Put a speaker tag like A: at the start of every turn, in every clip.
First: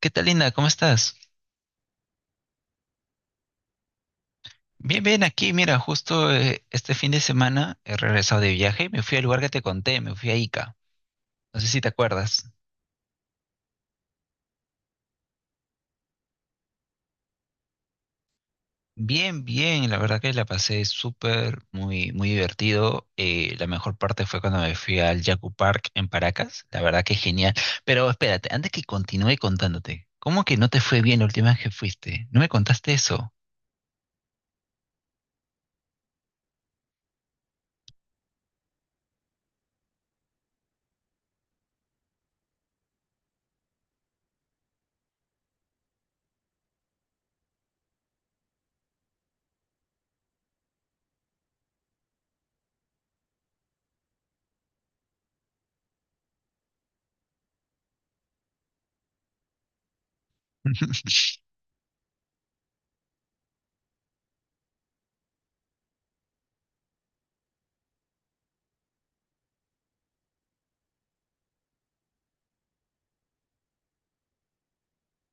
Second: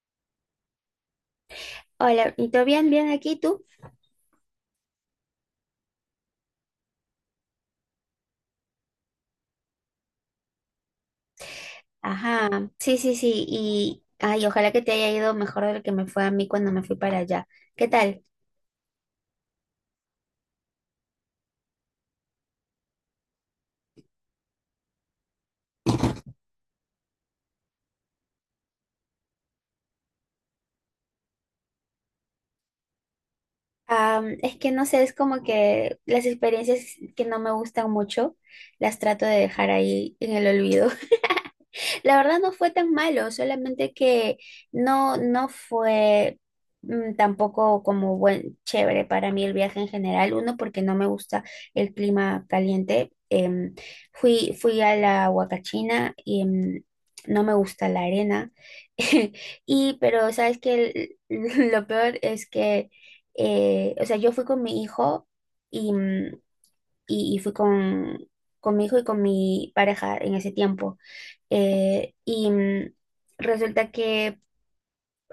A: ¿Qué tal, Linda? ¿Cómo estás?
B: Hola, ¿y todo bien? ¿Bien aquí tú?
A: Bien, bien, aquí, mira, justo este fin de semana he regresado de viaje y me fui al lugar que te conté, me fui a Ica. No sé si te acuerdas.
B: Ajá, sí, sí, sí, y ay, ojalá que te haya ido mejor de lo que me fue a mí cuando me fui para allá. ¿Qué tal?
A: Bien, bien, la verdad que la pasé súper, muy, muy divertido. La mejor parte fue cuando me fui al Yaku Park en Paracas. La verdad que genial. Pero espérate, antes que continúe contándote, ¿cómo que no te fue bien la última vez que fuiste? ¿No me contaste eso?
B: Es que no sé, es como que las experiencias que no me gustan mucho las trato de dejar ahí en el olvido. La verdad no fue tan malo, solamente que no, no fue tampoco como buen chévere para mí el viaje en general. Uno, porque no me gusta el clima caliente. Fui a la Huacachina y no me gusta la arena. Y, pero, ¿sabes que lo peor es que, o sea, yo fui con mi hijo y, mm, y, y fui con mi hijo y con mi pareja en ese tiempo. Y resulta que,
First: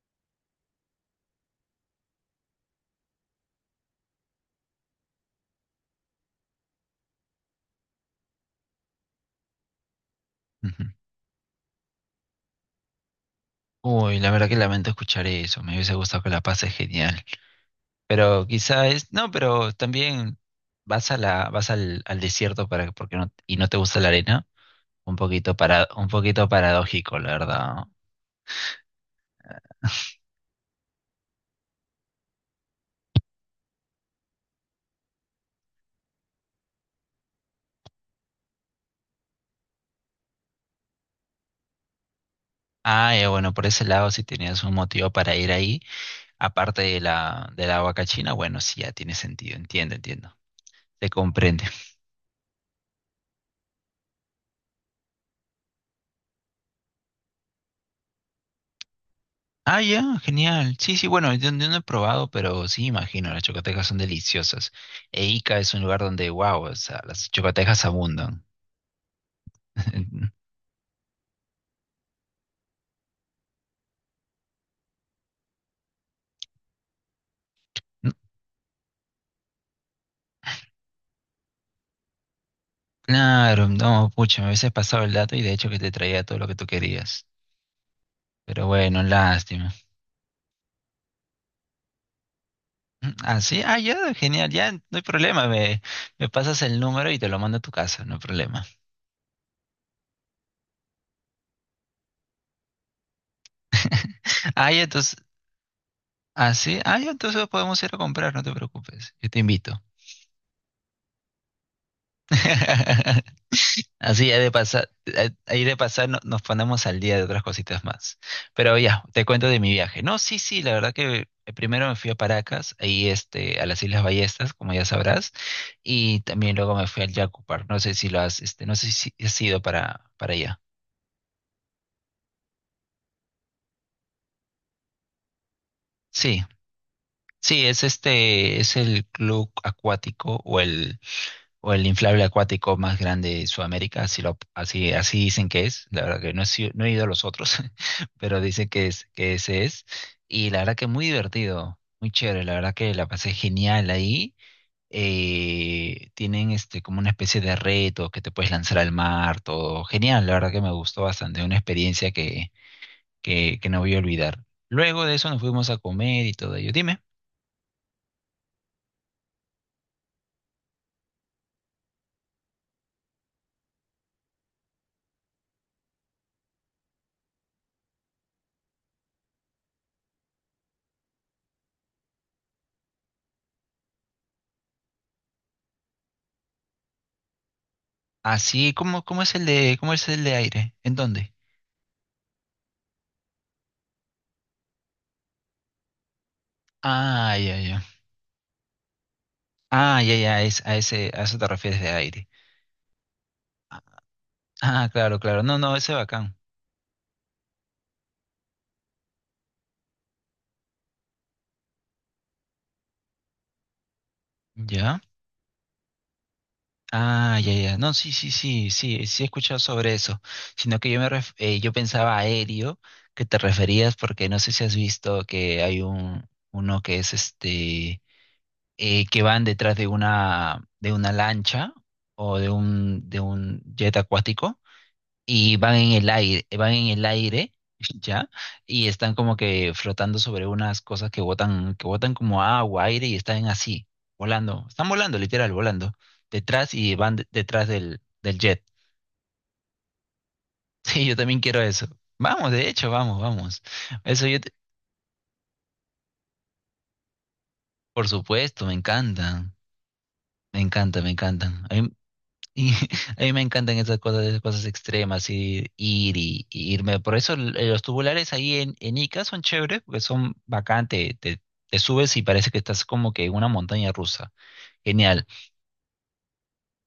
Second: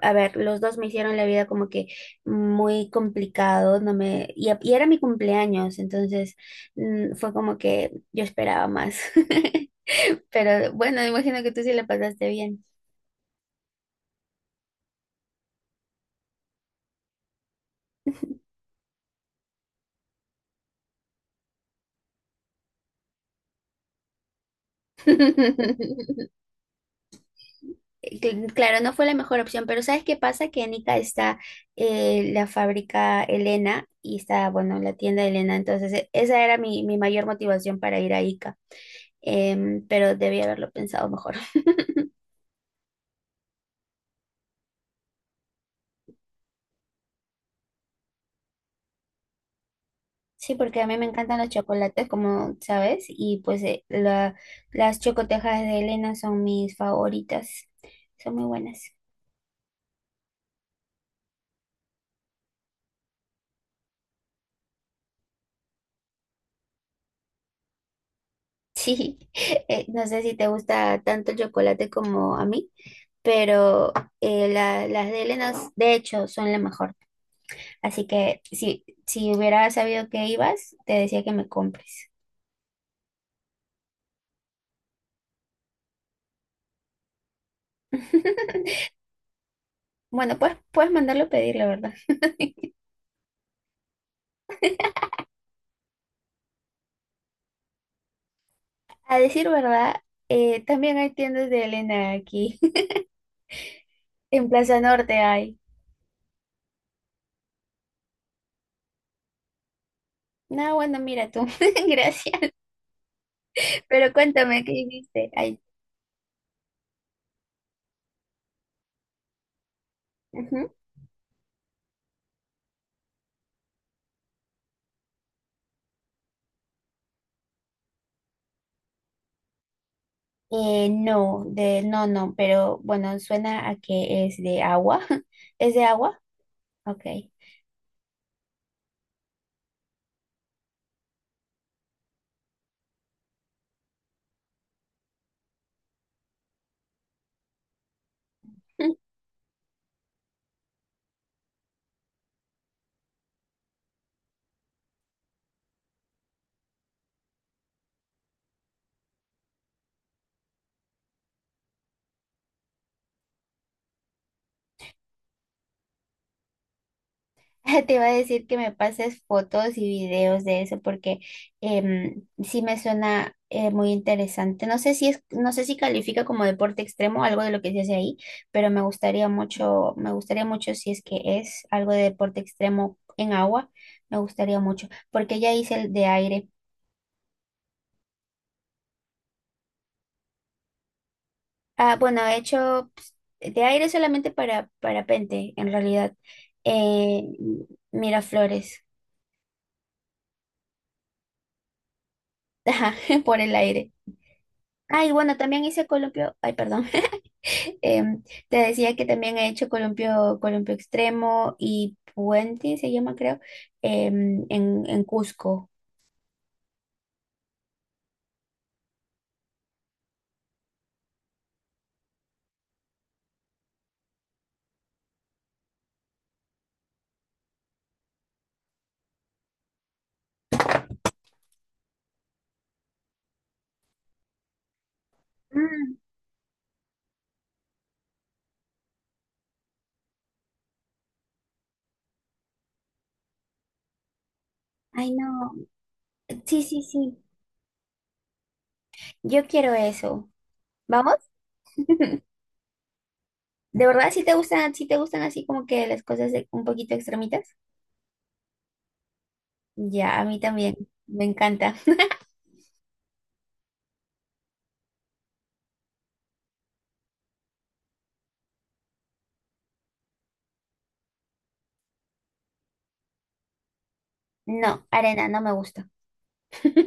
B: a ver, los dos me hicieron la vida como que muy complicado, no me, y, y era mi cumpleaños, entonces fue como que yo esperaba más. Pero
A: Ujú.
B: bueno, me imagino que tú sí la pasaste bien.
A: Uy, la verdad que lamento escuchar eso. Me hubiese gustado que la pases genial. Pero quizá es, no, pero también vas al al desierto para, porque no, y no te gusta la arena. Un poquito para, un poquito paradójico, la verdad.
B: Claro, no fue la mejor opción, pero ¿sabes qué pasa? Que en Ica está la fábrica Elena y está, bueno, la tienda de Elena, entonces esa era mi mayor motivación para ir a Ica. Pero debía haberlo pensado mejor.
A: Ah, ya, bueno, por ese lado, si tenías un motivo para ir ahí, aparte de la vaca china, bueno, sí, ya tiene sentido, entiendo, entiendo.
B: Sí, porque a mí me
A: Se
B: encantan los
A: comprende.
B: chocolates, como sabes, y pues las chocotejas de Elena son mis favoritas, son muy buenas.
A: Ah, ya, genial. Sí, sí, bueno, yo no he probado, pero sí, imagino, las chocotecas son deliciosas. E Ica es un lugar donde, wow, o sea, las chocotecas abundan.
B: Sí, no sé si te gusta tanto el chocolate como a mí, pero las de Elena, de hecho, son la mejor. Así que si hubiera sabido que ibas, te decía que me compres.
A: Claro, no, pucha, me hubiese pasado el dato y de hecho que te traía todo lo que tú querías. Pero bueno, lástima.
B: Bueno, pues puedes mandarlo a pedir, la verdad.
A: Ah, sí, ah, ya, genial, ya, no hay problema, me pasas el número y te lo mando a tu casa, no hay problema.
B: A decir verdad, también hay tiendas de Elena aquí. En
A: Ah,
B: Plaza
A: ya, entonces,
B: Norte hay.
A: ah, sí, ah, ya, entonces podemos ir a comprar, no te preocupes, yo te invito.
B: No, bueno, mira tú. Gracias. Pero
A: Así hay de
B: cuéntame, ¿qué
A: pasar,
B: viste? Ay,
A: ahí de pasar nos ponemos al día de otras cositas más. Pero ya, te cuento de mi viaje. No, sí, sí, la
B: ujú.
A: verdad que primero me fui a Paracas, ahí este, a las Islas Ballestas, como ya sabrás, y también luego me fui al Yacupar. No sé si lo has, este, no sé si has ido para allá.
B: No, no, no, pero bueno, suena a que es de agua. ¿Es de agua?
A: Sí,
B: Ok.
A: sí, es este, es el club acuático o el inflable acuático más grande de Sudamérica, así, lo, así, así dicen que es, la verdad que no he, no he ido a los otros, pero dicen que, es, que ese es, y la verdad que muy divertido, muy chévere, la verdad que la pasé genial ahí, tienen este, como una especie de reto que te puedes lanzar al mar, todo genial, la verdad que me gustó bastante, una experiencia que, que no voy a olvidar. Luego de eso nos fuimos a comer y todo ello, dime,
B: Te iba a decir que me pases fotos y videos de eso porque sí me suena muy interesante. No sé si califica como deporte extremo algo de lo que se hace ahí, pero me gustaría mucho si es que es algo de deporte extremo en agua, me gustaría mucho, porque ya hice el de aire.
A: así, ¿cómo, cómo es el de, cómo es el de aire? ¿En dónde?
B: Ah, bueno, he hecho pues, de aire solamente para parapente, en realidad. Eh,
A: Ah, ya, ya.
B: Miraflores.
A: Ah, ya, ya, es, a ese, a eso te refieres de aire.
B: Ajá, por el aire.
A: Ah,
B: Ay,
A: claro,
B: bueno,
A: claro. No,
B: también
A: no,
B: hice
A: ese
B: columpio.
A: bacán.
B: Ay, perdón. Em, te decía que también he hecho columpio, columpio extremo y puente, se llama creo,
A: ¿Ya?
B: en Cusco.
A: Ah, ya, ya. No, sí, sí, sí, sí, sí he escuchado sobre eso. Sino que yo me yo pensaba aéreo, que te referías, porque no sé si has visto que hay un uno que es este que van detrás de una lancha o de un jet acuático, y van en
B: Mm,
A: el aire, van en el aire. ¿Ya? Y están como que flotando sobre unas cosas que botan como agua, aire y están así, volando, están
B: ay,
A: volando,
B: no.
A: literal, volando,
B: Sí,
A: detrás
B: sí,
A: y
B: sí.
A: van detrás del, del jet.
B: Yo quiero eso.
A: Sí, yo
B: ¿Vamos?
A: también quiero eso. Vamos, de hecho, vamos, vamos.
B: ¿De verdad si
A: Eso
B: te
A: yo,
B: gustan, así como que las cosas un poquito extremitas?
A: por supuesto, me encantan,
B: Ya, a mí
A: me
B: también.
A: encanta, me
B: Me
A: encantan.
B: encanta.
A: Y a mí me encantan esas cosas extremas, y ir y irme. Por eso los tubulares ahí en Ica son chéveres, porque son bacán, te, te subes y parece que estás como que en una montaña rusa.
B: No,
A: Genial,
B: arena no me gusta.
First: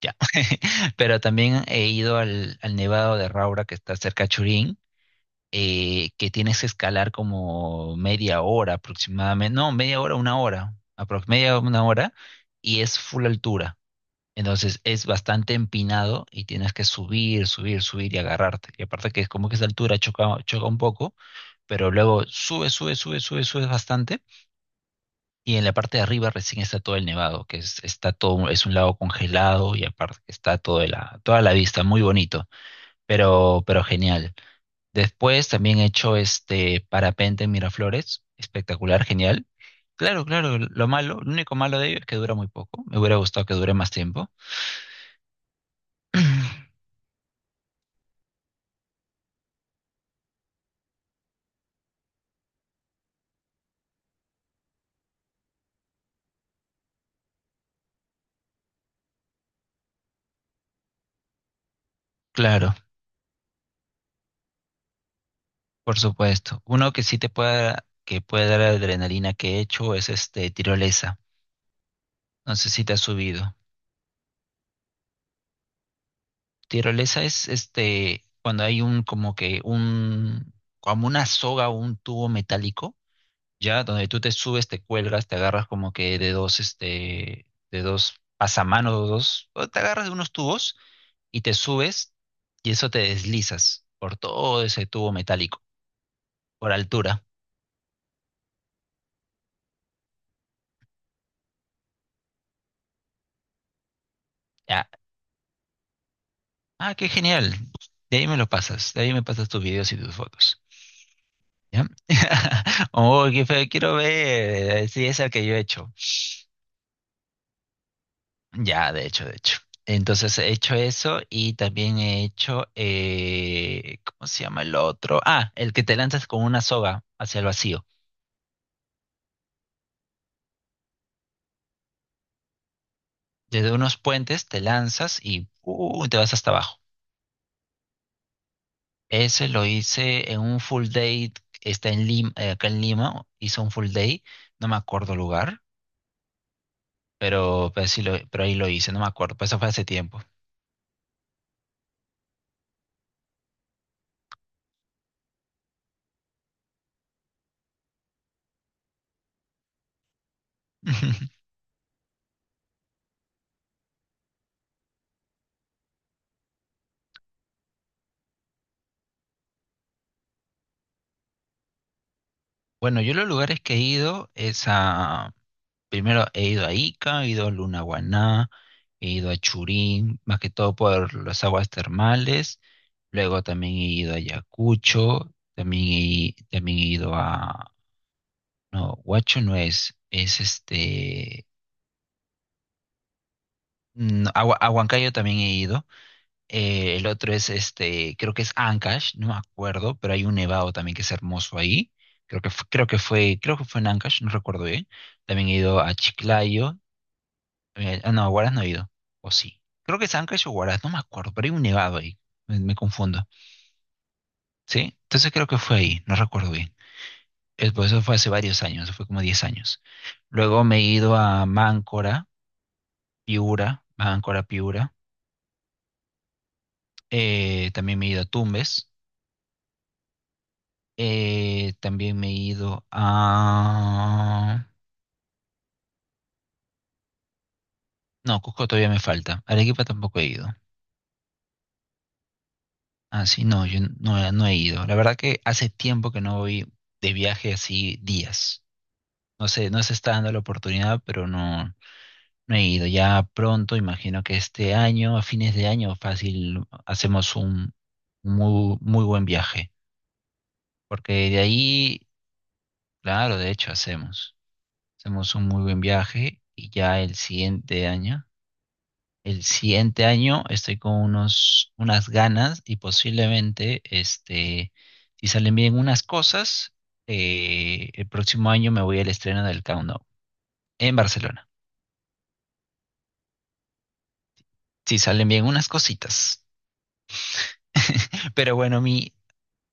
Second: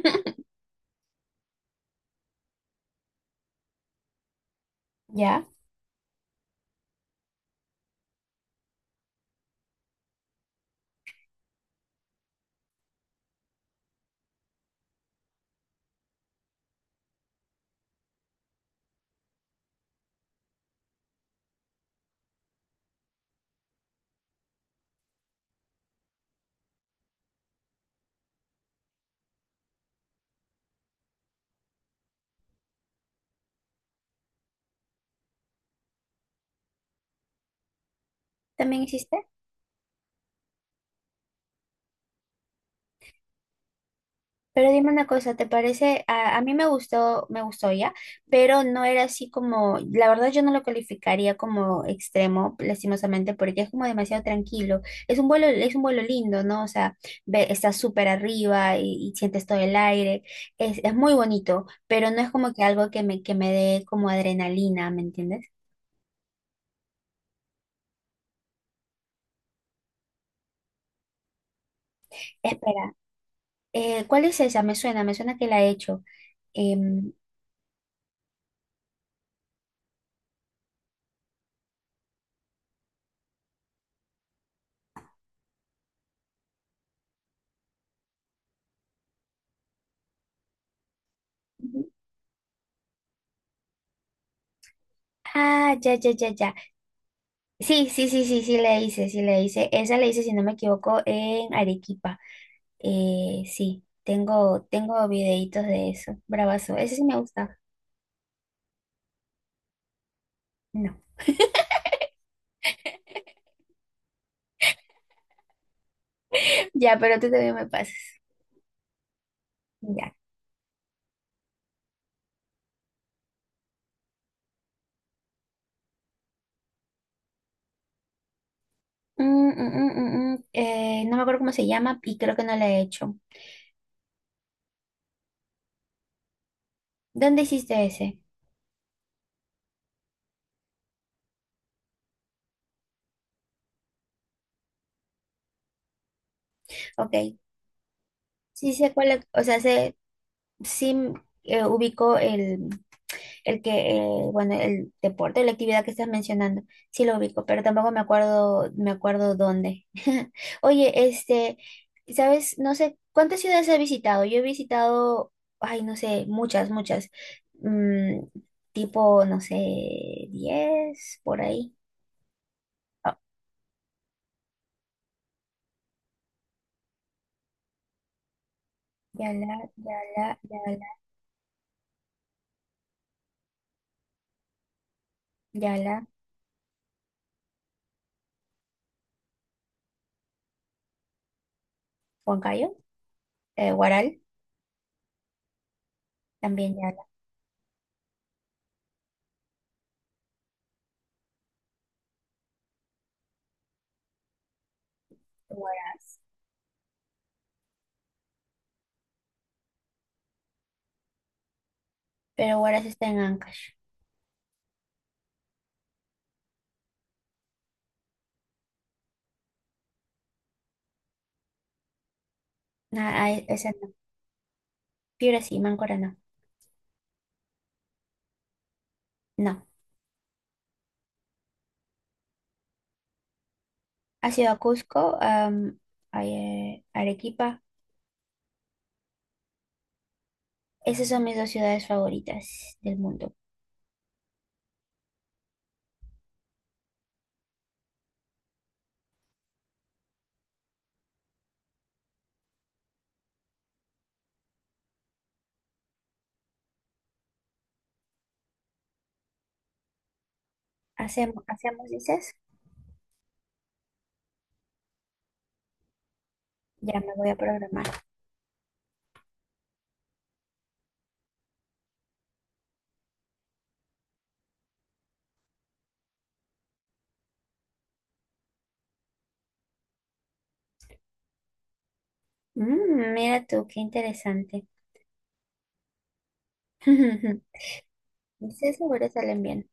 A: ya. Pero también he ido al, al Nevado de Raura, que está cerca de Churín,
B: ¿Ya?
A: que tienes que escalar como media hora aproximadamente, no, media hora, una hora, aprox media una hora, y es full altura. Entonces es bastante empinado y tienes que subir, subir, subir y agarrarte. Y aparte que es como que esa altura choca, choca un poco, pero luego sube, sube, sube, sube, sube bastante. Y en la parte de arriba recién está todo el nevado, que es, está todo, es un lago congelado y aparte que está toda la vista, muy bonito, pero genial. Después también he hecho este parapente en Miraflores,
B: ¿También
A: espectacular,
B: hiciste?
A: genial. Claro, claro, lo malo, lo único malo de ello es que dura muy poco. Me hubiera gustado que dure más tiempo.
B: Pero dime una cosa, ¿te parece? A mí me gustó, ya, pero no era así como, la verdad yo no lo calificaría como extremo, lastimosamente, porque es como demasiado tranquilo. Es un vuelo lindo, ¿no? O sea, ve, estás súper arriba y, sientes todo el aire. Es muy bonito, pero no es como que
A: Claro.
B: algo que me, dé como adrenalina, ¿me entiendes?
A: Por supuesto. Uno que sí te puede, que puede dar adrenalina que he hecho es este tirolesa. No sé si
B: Espera,
A: te has subido.
B: ¿cuál es esa? Me suena que la he hecho. Em,
A: Tirolesa es este cuando hay un como que un como una soga o un tubo metálico, ya donde tú te subes, te cuelgas, te agarras como que de dos este de dos pasamanos, o dos, o te agarras de unos tubos y te subes y eso te deslizas por todo ese tubo metálico
B: ah, ya, ya, ya, ya.
A: por altura.
B: Sí, sí, sí, sí, sí le hice, sí le hice. Esa le hice, si no me equivoco, en Arequipa. Sí, tengo videitos de eso. Bravazo.
A: Ah,
B: Ese sí
A: qué
B: me
A: genial.
B: gusta.
A: De ahí me lo pasas. De ahí me pasas tus videos y tus fotos.
B: No.
A: ¿Ya? Oh, qué feo. Quiero ver. Sí, es el que yo he hecho.
B: Ya, pero tú también me pasas.
A: Ya, de hecho, de hecho.
B: Ya.
A: Entonces he hecho eso y también he hecho, ¿cómo se llama el otro? Ah, el que te lanzas con una soga hacia el vacío.
B: Mm. No me acuerdo cómo se llama y creo que no la he hecho.
A: Desde unos puentes te lanzas y te vas hasta abajo.
B: ¿Dónde hiciste ese?
A: Ese lo hice en un full day, está en Lima, acá en Lima, hice un full day, no me acuerdo lugar
B: Ok.
A: pero, sí lo, pero ahí lo
B: Sí sé
A: hice, no me
B: cuál,
A: acuerdo,
B: o
A: pues eso
B: sea,
A: fue hace
B: sé,
A: tiempo.
B: sí ubico El que, eh, bueno, el deporte, la actividad que estás mencionando, sí lo ubico, pero tampoco me acuerdo dónde. Oye, sabes, no sé, ¿cuántas ciudades has visitado? Yo he visitado, ay, no sé, muchas, muchas, Mm, tipo, no sé, 10 por ahí.
A: Bueno,
B: Oh,
A: yo los lugares que he ido es a... Primero he ido a Ica, he ido a Lunahuaná, he ido a
B: Yala,
A: Churín,
B: Yala,
A: más que todo
B: Yala,
A: por las aguas termales. Luego también he ido a Ayacucho,
B: Yala,
A: también he ido a... No, Huacho no es, es este...
B: Huancayo, Huaral,
A: No, a, a Huancayo también he ido.
B: también Yala,
A: El otro es este, creo que es Ancash, no me acuerdo, pero hay un nevado también que es hermoso ahí. Creo que, creo que fue en Ancash, no recuerdo bien. También he ido a
B: Huaraz,
A: Chiclayo. Eh, ah, no, a Huaraz no he ido. O sí. Creo que es Ancash o Huaraz, no me acuerdo, pero hay un nevado ahí. Me,
B: pero
A: me
B: Huaraz está en
A: confundo.
B: Ancash.
A: ¿Sí? Entonces creo que fue ahí, no recuerdo bien. Pues eso fue hace varios años, eso fue como 10 años. Luego me he ido a Máncora,
B: Ah, ah, esa
A: Piura,
B: no,
A: Máncora, Piura.
B: Piura sí, Máncora no.
A: También me he ido a Tumbes.
B: No.
A: También me he ido
B: ¿Has ido a
A: a...
B: Cusco, a Arequipa?
A: No, Cusco todavía me falta. Arequipa tampoco he ido.
B: Esas son mis dos ciudades favoritas del
A: Ah,
B: mundo.
A: sí, no, yo no, no he ido. La verdad que hace tiempo que no voy de viaje así días. No sé, no se está dando la oportunidad, pero no, no he ido. Ya pronto, imagino que este año, a fines de año, fácil, hacemos un muy, muy buen viaje. Porque de
B: ¿Hacemos,
A: ahí,
B: dices?
A: claro, de hecho hacemos. Hacemos un muy buen viaje y
B: Ya
A: ya
B: me
A: el
B: voy a programar.
A: siguiente año. El siguiente año estoy con unos, unas ganas y posiblemente, este, si salen bien unas cosas, el próximo año me voy al estreno del Countdown en Barcelona.
B: Mira tú, qué interesante.
A: Si salen bien unas cositas. Pero
B: Estoy
A: bueno,
B: seguro
A: mi,
B: salen bien.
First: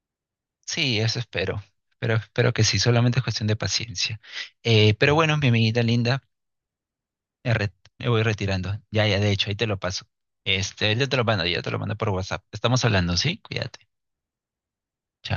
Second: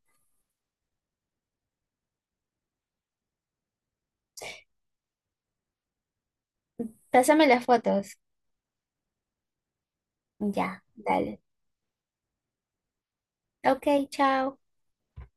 A: sí, eso espero. Pero espero que sí, solamente es cuestión de paciencia. Pero bueno, mi amiguita linda,
B: Pásame
A: me,
B: las
A: me
B: fotos.
A: voy retirando. Ya, ya, de hecho, ahí te lo paso.
B: Ya,
A: Este, yo te lo
B: dale.
A: mando, yo te lo mando por WhatsApp. Estamos hablando, ¿sí?
B: Ok,
A: Cuídate.
B: chao.
A: Chao.